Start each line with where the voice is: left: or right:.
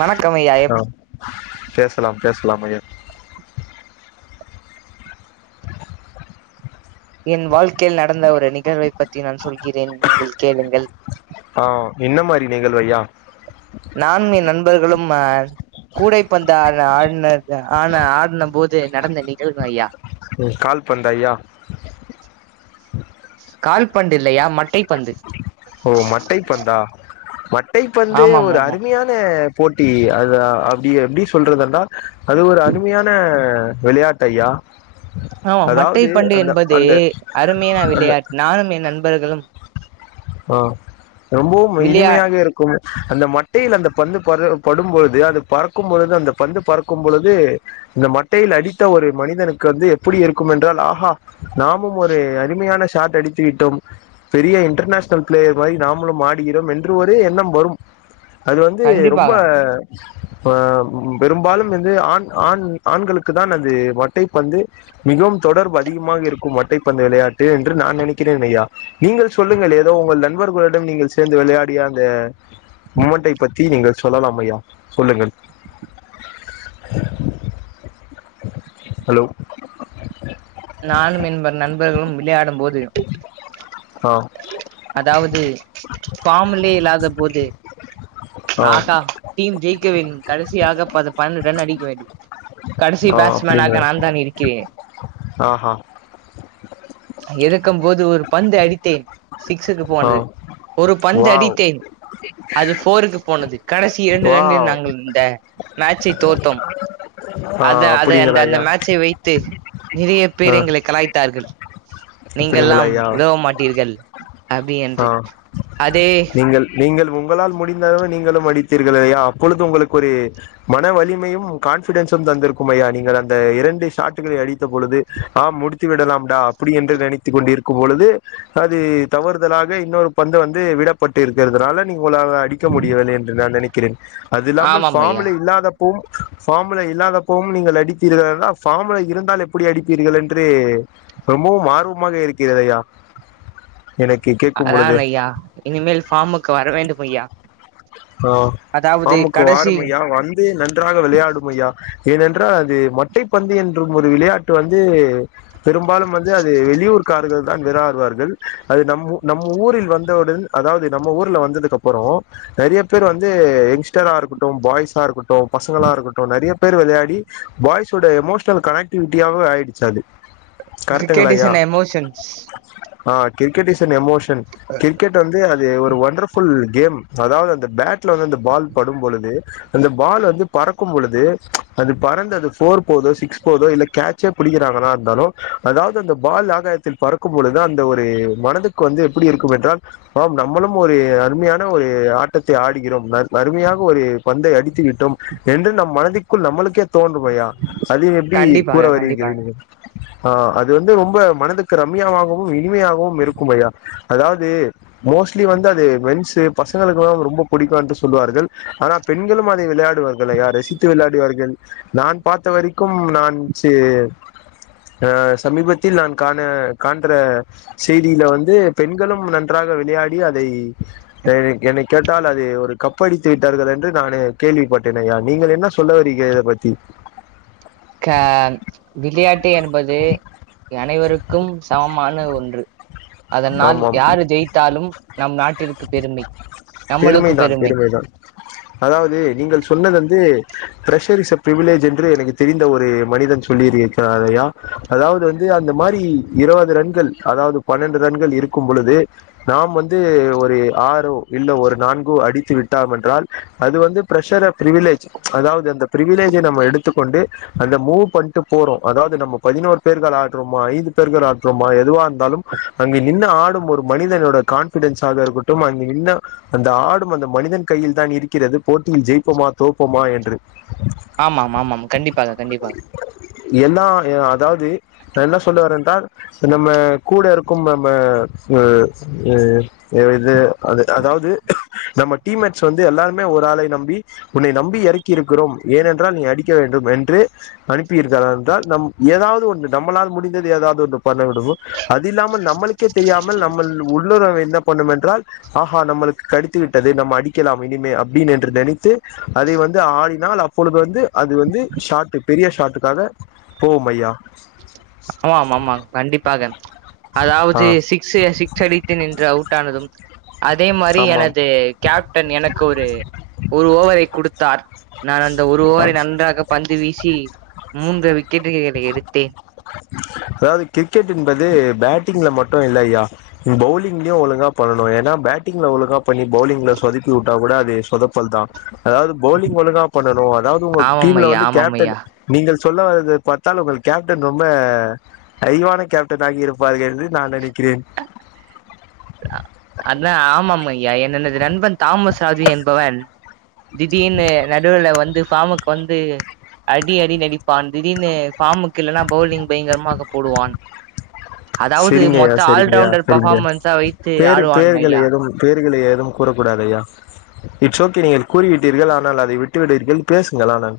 right: வணக்கம் ஐயா எப்
left: பேஸ்லாம் பேஸ்லாம்மே
right: என் வாழ்க்கையில் நடந்த ஒரு நிகழ்வை பத்தி நான் சொல்கிறேன் நீங்கள் கேளுங்கள்
left: ஆ என்ன மாரி நிகழ்வையா
right: நான் என் நண்பர்களும் ம கூடைப்பந்த ஆன ஆடுனது ஆன ஆடுன போது நடந்த நிகழ்வு ஐயா
left: ஓ கால் பந்தாய்யா
right: கால் பந்து இல்லையா மட்டை பந்து
left: ஓ மட்டைப்பந்தா மட்டைப்பந்து
right: ஆமாம்
left: ஒரு
right: ஆமா
left: அருமையா ன போட்டி அது அ அப்டி எப்டி சொல்றது என்றா அது ஒரு அருமையான விளையா ட்டையா
right: ஆம் மட்டை பந்து என்பது அருமையான விளையாட்டு நானும் என் நண்பர்களும்
left: ஆ ரொம்பவும்
right: விளையா
left: இனிமையாக இரு கு மே அந்த மட்டையில் அந்த பந்து பட்ற படும்பொழுது அது பறக்கும் பொழுது அந்த பந்து பறக்கும் பொழுது இந்த மட்டையில் அடித்த ஒரு மனிதனுக்கு வந்து எப்படி இருக்கும் என்றால் ஆஹா நாமும் ஒரு அருமையான ஷாட் அடித்து விட்டோம் பெரிய இன்டர்நேஷ் னல் ப்ளேயர் மாரி நாமளும் ஆடுகிறோம் என்று ஒரு எண்ணம் வரும் அது வந்து ரொம்ப
right: கண்டிப்பாக
left: ஆ பெரும்பாலும் வந்து ஆண் ஆண் ஆண்களுக்கு தான் அது மட்டை பந்து மிகவும் தொடர்பு அதிகமாக இருக்கும் மட்டைப்பந்து விளையாட்டு என்று நான் நினைக்கிறேன் ஐயா நீங்கள் சொல்லுங்கள் எ ந்த உங்கள் நண்பர்களுடன் நீங்கள் சேர்ந்து விளையாடிய அந்த மூமெண்ட்டை பத்தி நீங்கள் சொல்லலாம் ஐயா சொல்லுங்கள் ஹலோ
right: நானும் என்க நண்பர்களும் விளையாடும் போது
left: ஆ
right: அதாவ்து ஃபாம்லி இல்லாத போது
left: ஆ
right: ஆஹா டீம் ஜெயிக்க வேணும் கடைசியாக பது பன்னண்டு ரன் அடிக்க வேண்டும் கடைசி
left: ஆ அப்படிங்கிற
right: பேட்ஸ்மேனாக நான் தான் இருக்கிறேன்
left: ஆஹா
right: இருக்கும் போது ஒரு பந்து அடித்தேன் சிக்ஸுக்கு
left: ஆ
right: போனது ஒரு பந்து
left: வாவ்
right: அடித்தேன் அது ஃபோருக்கு போனது கடைசி இரண்டு ரன்கள்
left: வாவ்
right: நாங்கள் இந்த மேச்சை தோர்த்தோம்
left: ஆ
right: அத அத அந்த
left: அப்படிங்களா
right: அந்த
left: ஐயா
right: மேட்சை வைத்து நிறைய
left: ஆ
right: பேர் எங்களை கலாய்த்தார்கள்
left: அப்படிங்களா
right: நீங்கள்லாம்
left: ஐயா
right: உதவ மாட்டீர்கள் அப்டி
left: ஆ
right: என்று அதே
left: நீ ங்கள் நீங்கள் உங்களால் முடிந்தளவு நீங்களும் அடித்தீர்கள் இல்லையா அப்பொழுது உங்களுக்கு ஒரு மன வலிமையும் கான்பிடன்ஸும் தந்திருக்கும் ஐயா நீங்கள் அந்த இரண்டு ஷாட்டுகளை அடித்த பொழுது ஆ முடித்து விடலாம்டா அப்படி என்று நினைத்துக் கொண்டிருக்கும் பொழுது அது தவறுதலாக இன்னொரு பந்து வந்து விடப்பட்டு இருக்கறதுனால நீ உங்களால அடிக்க முடியவில்லை என்று நான் நனை க்கிறேன் அது இல்லாமல்
right: ஆமாம் ஐயா
left: ஃபாம்ல வுலாத போம் ஃபாம்ல இல்லாதப்போம் நீங்கள் அடித்தீர்கள் அழகா ஃபாம்ல இருந்தால் எப்படி அடிப்பீர்கள் என்று ரொம்பவும் ஆர்வமாக இருக்கிறதயா எனக்
right: அதான் ஐயா இனிமேல் ஃபாமுக்கு வர வேண்டும் ஐயா
left: ஓ
right: அதாவது
left: ஃபாமுக்கு
right: கடைசி
left: வாருமையா வந் து நன்றாக விளையாடுமையா ஏனென்றால் அது மட்டை பந்து என்றும் ஒரு விளையாட்டு வந்து பெரும்பாலும் வந்து அது வெளியூர்க்கார்கள் தா விராறுவார்கள் அது நம் நம்ம ஊரில் வந்தவுடன் அதாவது நம்ம ஊர்ல வந்ததுக்கு அப்பறோ நெறைய பேர் வந்து யங்ஸ்டரா இருக்கட்டு பாய்ஸா இருக்கட்டு பசங்களா இருக்கட்டு நெறைய பேர் விளையாடி பாய்ஸோட எமோஷனல் கனெக்டிவிட்டியாவே ஆயிடுச்சு அது
right: கிரிக்கெட்
left: கரெக்டுங்களா
right: இஸ்
left: ஐயா
right: an emotions
left: ah cricket is an emotion cricket வந்து அது ஒரு ஒண்டர்ஃபுல் கேம் அதாவது அந்த பேட்ல வந்து அந்த பால் படும்பொழுது அந்த பால் வந்து பறக்கும் பொழுது அது பறந்து அது ஃபோர் போதோ சிக்ஸ் போதோ இல்ல கேட்சே பிடிக்கிறாங்களா இந்தாலு அதாவது அந்த பால் ஆகாயத்தில் பறக்கும் பொழுது தா அந் த ஒரு மனதுக்கு வந்து எப்டி இருக்கும் என்றால் ஆம் நம்மளும் ஒரு அருமையான ஒரு ஆட்டத்தை ஆடுகிறோம் அருமையாக ஒரு பந்தை அடித்து விட்டோம் என்று நம் மனதிக்குள் நம்மளுக்கே தோன்றுமையா அது எப்டி கூற
right: கண்டிப்பாக
left: வருகிரீர்கள்
right: கண்டிப்பாக
left: நீங்க ஆ அது வந்து ரொம்ப மனதுக்கு ரம்யாவாகவும் இனிமையாகவும் இருக்கும் ஐயா அதாவது மோஸ்ட்லி வந்து அது மென்சு பசங்களுக்குல்லாம் ரொம்ப புடிக்கும் என்று சொல்வார்கள் ஆனா பெண்களும் அதை விளையாடுவார்கள் ஐயா ரசித்து விளையாடுவார்கள் நான் பாத்த வரைக்கும் நான் சு ஆ சமீபத்தில் நான் காண காண் கின்ற செய்தியில வந்து பெண்களும் நன்றாக விளையாடி அதை என்னை கேட்டால் அது ஒரு கப்படித்து விட்டார்கள் என்று நானு கேள்விப்பட்டேன் ஐயா நீங்கள் என்ன சொல்ல வரீக இத பத்தி
right: க விளையாட்டு என்பது அனைவருக் க்கும் சமமான ஒன்று அதனால்
left: ஆமாம்
right: யார் ஜெயித் த்தாலும் நம் நாட்டிற்கு பெருமை நம்மளுக்கு
left: பெருமைதான்
right: பெருமை
left: பெருமைதான் அதாவது நீங்கள் சொன்னது வந்து பிரஷர்ஸ் இஸ் சா பிரிவிலேஜ் என்று எனக்கு தெரிந்த ஒரு மனிதன் சொல்லியிருக் கிறார் ஐயா அதாவது வந்து அந்த மாரி இருவது ரன்கள் அதாவது பன்னெண்டு ரன்கள் இருக்கும் பொழுது நாம் வந்து ஒரு ஆறோ இல்ல ஒரு நான்கோ அடித்து விட்டாம் என்றால் அது வந்து பிரஷர் ஆப் பிரிவிலேஜ் அதாவது அந்த பிரிவிலேஜை நம்ம எடுத்துக்கொண்டு அந்த மூவ் பண்ட்டு போறோ அதாவது நம்ம பதினோரு பேர்கள் ஆட்றோமா ஐந்து பேர்கள் ஆற்றோமா எதுவா இருந்தாலும் அங்கு நின்னு ஆடும் ஒரு மனிதனோட கான்ஃபிடன்ஸ் ஆக இருக்கட்டும் அங்க நின்ன அந்த ஆடும் அந்த மனிதன் கையில் தான் இருக்கிறது போட்டியில் ஜெயிப்போமா தோப்போமா என்று
right: ஆமாம் ஆமாம் கண்டிப்பாக கண்டிப்பாக
left: எல்லா அதாவது என்ன சொல்லவரன்றால் இப்ப நம்ம கூட இருக்கும் நம்ம அ அ இது அது அதாவது நம்ம டீமேட்ஸ் வந்து எல்லாருமே ஒரு ஆளை நம்பி உன்னை நம்பி எறக் கிருக்றோம் ஏனென்றால் நீ அடிக்க வேண்டும் என்று அனுப்பியிருக்கிறார் என்றால் நம் ஏதாவது ஒன்று நம்மளால் முடிந்தது ஏதாவது ஒன்று பண்ண விடுமோ அது இல்லாமல் நம்மளுக்கு தெரியாமல் நம்மள் உள்ளுணர்வு என்ன பண்ணும் என்றால் ஆஹா நம்மளுக்கு கடித்துவிட்டது நம்ம அடிக்கலாம் இனிமே அப்டின்னு என்று நினைத்து அதை வந்து ஆடினால் அப்பொழுது வந்து அது வந்து ஷாட்டு் பெரிய ஷாட்டுக்காக போவும் ஐயா
right: ஆமாம் ஆமாம் கண்டிப்பாக
left: ஆ
right: அதாவது சி க்ஸ் சிக்ஸ் அடித்து நின்று அவுட் ஆனதும் அதே மாரி
left: ஆமாம்
right: எனது கேப்டன் எனக்கு ஒரு ஒரு ஓவரை குடுத்தார் நான் அந்த ஒரு ஓவரை நன்றாக பந்து வீசி மூன்று விக்கெட்டுகளை எடுத்தேன்
left: அதாவது கிரிக்கெட் என்பது பேட்டிங்ல மட்டும் இல்லய்யா பவுலிங்லயு ஒழுங்கா பண்ணணு ஏன்னா பேட்டிங்கில ஒழுங்கா பண்ணி பவுலிங்கில சொதப்பி விட்டா கூட அது சொதப்பல் தா அதாவது பவுலிங் ஒழுங்கா பண்ணணும் அதாவது உங்க
right: ஆமாம்
left: டீம்ல
right: ஐயா
left: வந்து
right: ஆமாம்
left: கேப்டன்
right: ஐயா
left: நீங்கள் சொல்ல வது பாத்தால் உங்கள் கேப்டன் ரொம்ப அறிவான கேப்டனாகி இருப்பார் என்று நான் நினைக்கிறேன்
right: அதான் ஆமாம் ஐயா எனது நண்பன் தாமஸ்ராஜு என்பவன் திடீனு நடுவுல வந்து ஃபாமுக்கு வந்து அடி அடி அடிப்பான் திடீர்னு ஃபாமுக்கு இல்லைன்னா பவுலிங் பயங்கரமாக போடுவான் அதாவது
left: சரிங்கய்யா
right: மொத்தோ ஆல்ரவுண்டர் பர்ஃபார்மன்ஸா வைத்
left: பேர் பேர்களை எதவும் பேர்களை எதுவும் கூறக்க கூடாதுஐயா இட்ஸ் ஓகே நீங்கள் கூறிவிட்டீர்கள் ஆனால் அதை விட்டுவிட்டீர்கள் பேசுங்கள் ஆனால்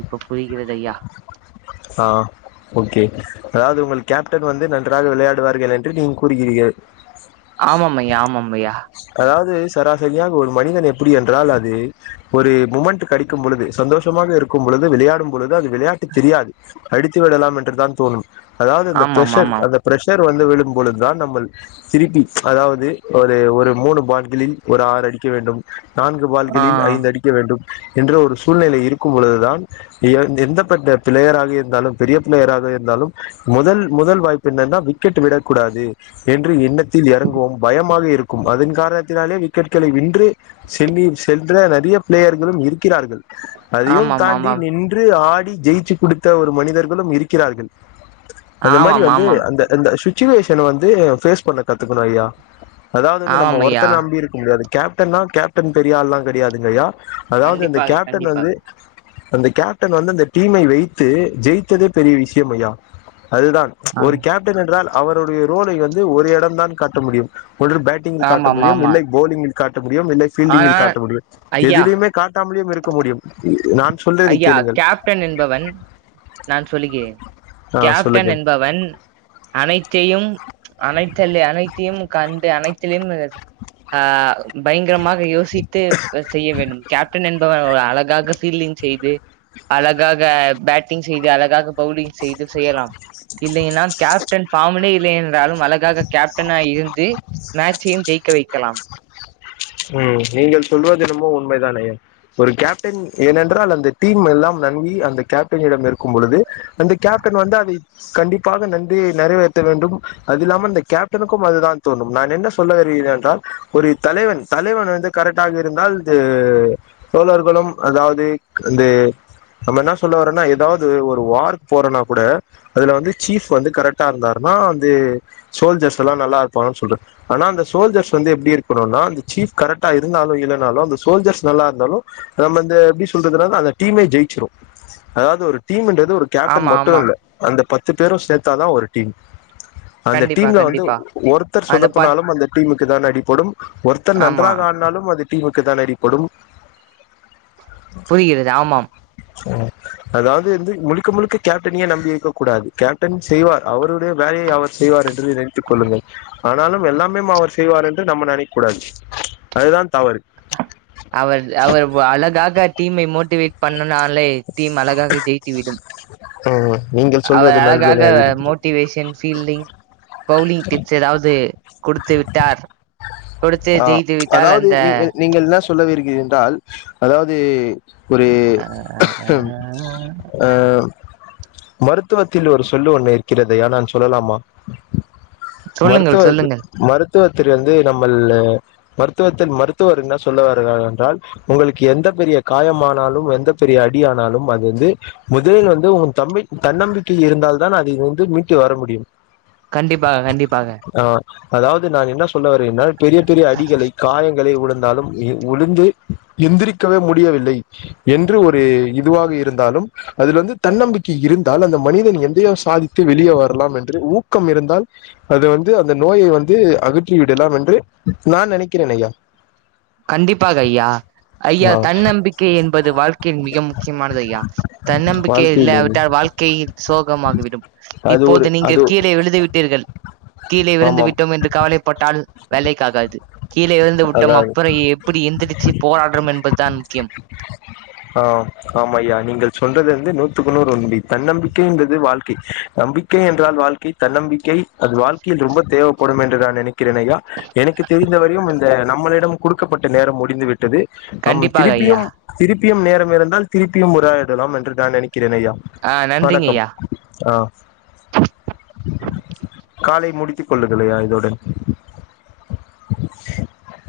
right: இப்ப புரிக்கிறது ஐயா
left: ஆ ஓகே அதாவது உங்களுக்கு கேப்டன் வந்து நன்றாக விளையாடுவார்கள் என்று நீங் கூறுகிறீர்கள்
right: ஆமாமையா ஆமாமையா
left: அதாவது சராசரியாக ஒரு மனிதன் எப்படி என்றால் அது ஒரு மூமெண்ட் கிடைக்கும் பொழுது சந்தோஷமாக இருக்கும் பொழுது விளையாடும் பொழுது அது விளையாட்டு தெரியாது அடித்து விடலாம் என்றுதான் தோணும் அதாவது அந்த
right: ஆமாம்
left: பிரஷர்
right: ஆமாம்
left: அந்த பிரஷர் வந்து விழும்பொழுதுதான் நம்மல் சிரிப்பி அதாவது ஒரு ஒரு மூணு பான்களில் ஒரு ஆறு அடிக்க வேண்டும் நான்கு
right: ஆ
left: பால்களில் ஐந்து அடிக்க வேண்டும் என்ற ஒரு சூழ்நிலை இருக்கும் பொழுதுதான் எந்தப்பட்ட பிளேயராக இருந்தாலும் பெரிய பிளேயராக இருந்தாலும் முதல் முதல் வாய்ப்பு என்னன்னா விக்கெட் விடக் கூடாது என்று எண்ணத்தில் எறங்குவோம் பயமாக இருக்கும் அதன் காரணத்தினாலே விக்கெட்களை வின்று செல்லி சென்ற நிறைய பிளேயர்களும் இருக்கிறார்கள் அதையும்
right: ஆமாம்
left: தாண்டி
right: ஆமாம்
left: நின்று ஆடி ஜெயிச்சு குடுத்த ஒரு மனிதர்களும் இருக்கிறார்கள் அந்த மாரி
right: ஆமாம்
left: வந்து
right: ஆமாம்
left: அந்த அந்த சுச்சுவேஷனை வந்து பேஃஸ் பண்ண கத்துக்கணும் ஐயா அதாவது வந்து நம்ம
right: ஆமாம் ஐயா
left: ஒருத்தனை நம்பி இருக்க முடியாது கேப்டன்னா கேப்டன் பெரியாலுல கிடாயாதுங்கஐயா அதாவது இந்தந்த
right: கண்டிப்பாக
left: கேப்டன் வந்து
right: கண்டிப்பாக
left: அந்த கேப்டன் வந்து அந்த டீமை வைத்து ஜெயித்ததே பெரிய விஷயம் ஐயா அதுதான்
right: ஆ
left: ஒரு கேப்டன் என்றால் அவருடைய ரோலை வந்து ஒரு இடம் தான் காட்ட முடியும் ஒன்று பேட்டிங் காட்ட
right: ஆமாம்
left: முடியும்
right: ஆமா
left: இல்லை போலிங்கில் காட்ட முடியும் இல்லை பீல்டிங்கில்
right: ஆனால்
left: காட்ட முடியும்
right: ஐயா
left: எதுலேயுமே காட்டாமலியும் இருக்க முடியும் நான் சொல்றதை
right: ஐயா
left: கேளுங்கள்
right: கேப்டன் என்பவன் நான் சொல்லுகிரேன்
left: ஆ
right: கேப்டன்
left: சொல்லுங்கள்
right: என்பவன் அனைத்தையும் அனைத்தலே அனைத்தையும் கண்டு அனைத்தலையும் அ பயங்கரமாக யோசித்து செய்ய வேண்டும் கேப்டன் என்பவன் அழகாக ஃபீல்டிங் செய்து அழகாக பேட்டிங் செய்து அழகாக பவுலிங் செய்து செய்யலாம் இல்லைனால் கேப் ஃபார்மலே இல்லலைன்றாலும் அழகாக கேப்டனா இருந்து மேட்சையும் ஜெயிக்க வைக்கலாம்
left: ம் நீங்கள் சொல்வது என்னமோ உண்மைதானே ஒரு கேப்டன் ஏனென்றால் அந்த டீம் எல்லாம் நன்கி அந்த கேப்டனிடம் இருக்கும் பொழுது அந்த கேப்டன் வந்து அதை கண்டிப்பாக நந்தியை நறைவேற்ற வேண்டு அது இல்லாமல் இந்த கேப்டனுக்கு அதுதா தோணும் நா என்ன சொல்ல வருகிறேன் என்றால் ஒரு தலைவன் தலைவன் வந்து கரெட்டால் இருந்தால் இது தோழர்களும் அதாவது இந்தே நம்ம என்ன சொல்ல வரேன்னா ஏதாவது ஒரு வார்க்கு போறோனா கூட அதுல வந்து சீஃப் வந்து கரெக்டா இருந்தாருன்னா வந்து சோல்ஜர்ஸ் எல்லா நல்லா இருப்பான்னு சொல்ற ஆனா அந்த சோல்ஜர்ஸ் வந்து எப்டி இருக்கோணுனா வந்து சீஃப் கரெக்டா இருந்தாலு இல்லைனாலு அந்த சோல்ஜர்ஸ் நல்லா இருந்தாலு நம்ம இந்த எப்டி சொல்றது அந்த டீமே ஜெயிச்சிரு அதாவது ஒரு டீம்ன்றது ஒரு கேப்டன்
right: ஆமா
left: மட்டு
right: ஆமா
left: இல்ல அந்த பத்து பேரு சேத்தாதா ஒரு டீம் அந்த
right: கண்டிப்பா
left: டீம்ல வந்து
right: கண்டிப்பா
left: ஒருத்தர்
right: அந்த பத்
left: சொதப்பனாலும் அந்த டீமுக்கு தா அடிப்படும் ஒருத்தர்
right: ஆமா
left: நன்றாக ஆடு னாலும் அது டீமுக்கு தா அடிப்படும்
right: புரிகிறது ஆமாம்
left: உம் அதாவது வந்து முழுக்க முழுக்க கேப்டனே நம்பி வைக்கக் கூடாது கேப்டன் செய்வார் அவருடைய வேலையை அவர் செய்வார் என்று நினைத்துக் கொள்ளுங்கள் ஆனாலும் எல்லாமே அவர் செய்வார் என்று நம்ம நெனைக்க கூடாது அதுதான் தவறு
right: அவர் அவர் அழகாக டீமை மோட்டிவேட் பண்ணுனாலே தீம் அழகாக ஜெயி்த்து விடும்
left: ம் நீங்கள்
right: அவ
left: சொல்வது
right: அழகாக
left: நன்றுதான் இருக்கிறது.
right: மோட்டிவேஷன் ஃபீல்டிங் பவுலிங் டிப்ஸ் ஏதாவது குடுத்து விட்டார் கொடுத்து
left: ஆ
right: ஜெயித்து விட்டால்
left: அதாவது
right: அந்த
left: நீங்கள் நீங்கள் என்ன சொல்லுவீர்கள் என்றால் அதாவது ஒரே
right: அ அ
left: அம் அ அம் மருத்துவத்தில் ஒரு சொல்லு ஒன்னு இருக்கிறது ஆனால் சொல்லலாமா
right: சொல்லுங்கள்
left: மருத்துவ
right: சொல்லுங்கள்
left: மருத்துவத்தில் இருந்து வந்து நம்மல்லு மருத்துவத்தில் மருத்துவர் என்ன சொல்லவருவார் என்றால் உங்களுக்கு எந்த பெரிய காயமானாலு எந்த பெரிய அடி ஆனாலு அது வந்து முதலில் வந்து உன் தம்பி தன்னம்பிக்கை இருந்தால் தான் அதை வந்து மீட்டு வர முடியும்
right: கண்டிப்பாக கண்டிப்பாக
left: ஆ அதாவது நான் என்ன சொல்ல வரேன்னால் பெரிய பெரிய அடிகளை காயங்களை உழுந்தாலும் [inaudible] என்று ஒரு இதுவாக இருந்தாலும் அதுல வந்து தன்னம்பிக்கை இருந்தால் அந்த மனிதன் எதையோ சாதித்து வெளியே வரலாம் என்று ஊக்கம் இருந்தால் அது வந்து அந்த நோயை வந்து அகற்றி விடலாம் என்று நான் நினைக்கிறேன் ஐயா
right: கண்டிப்பாக ஐயா ஐயா
left: ஆஹ்
right: தன்னம்பிக்கை என்பது வாழ்க்கின் மிக முக்கியமானது ஐயா தன்னம்பிக்கை இல்ல
left: வாழ்க்கையில்
right: விட்டால் வாழ்க்கையில் சோகமாகிவிடும்
left: அது ஒரு
right: இப்போது நீங்கள்
left: அது
right: கீழே விழுது விட்டீர்கள் கீழே விழுந்து
left: ஆமாம்
right: விட்டோம் என்று கவலை பட்டால் வேலைக்காகாது கீழே விழுந்து விட்டம்
left: அதான்
right: அப் அப்பற எப்பிடி எந்திரிச்சி போராடறம் என்பதுதான் முக்கியம்
left: ஆ ஆமா ஐயா நீங்கள் சொல்றது வந்து நூத்துக்கு நூறு ஒம்பி தன்னம்பிக்கை என்பது வாழ்க்கை நம்பி கை என்றால் வாழ்க்கை தன்னம்பிக்கை அது வாழ்க்கையில் ரொம்ப தேவைப்படும் என்று நான் நினைக்கிறேன் ஐயா எனக்கு தெரிந் இந்த வரையும் இந்த நம்மளிடம் குடுக்கப்பட்ட நேரம் முடிந்து விட்டது அம்
right: கண்டிப்பாக ஐயா
left: திருப்பியும் திருப்பியும் நேரம் இருந்தால் திருப்பியும் உறையாரிடலாம் என்று நான் நினைக்கிறேன் ஐயா
right: ஆ நன்றிங்க
left: வணக்கம்
right: ஐயா
left: ஆ காலை முடித்து கொள்ளுங்கலையா இதோட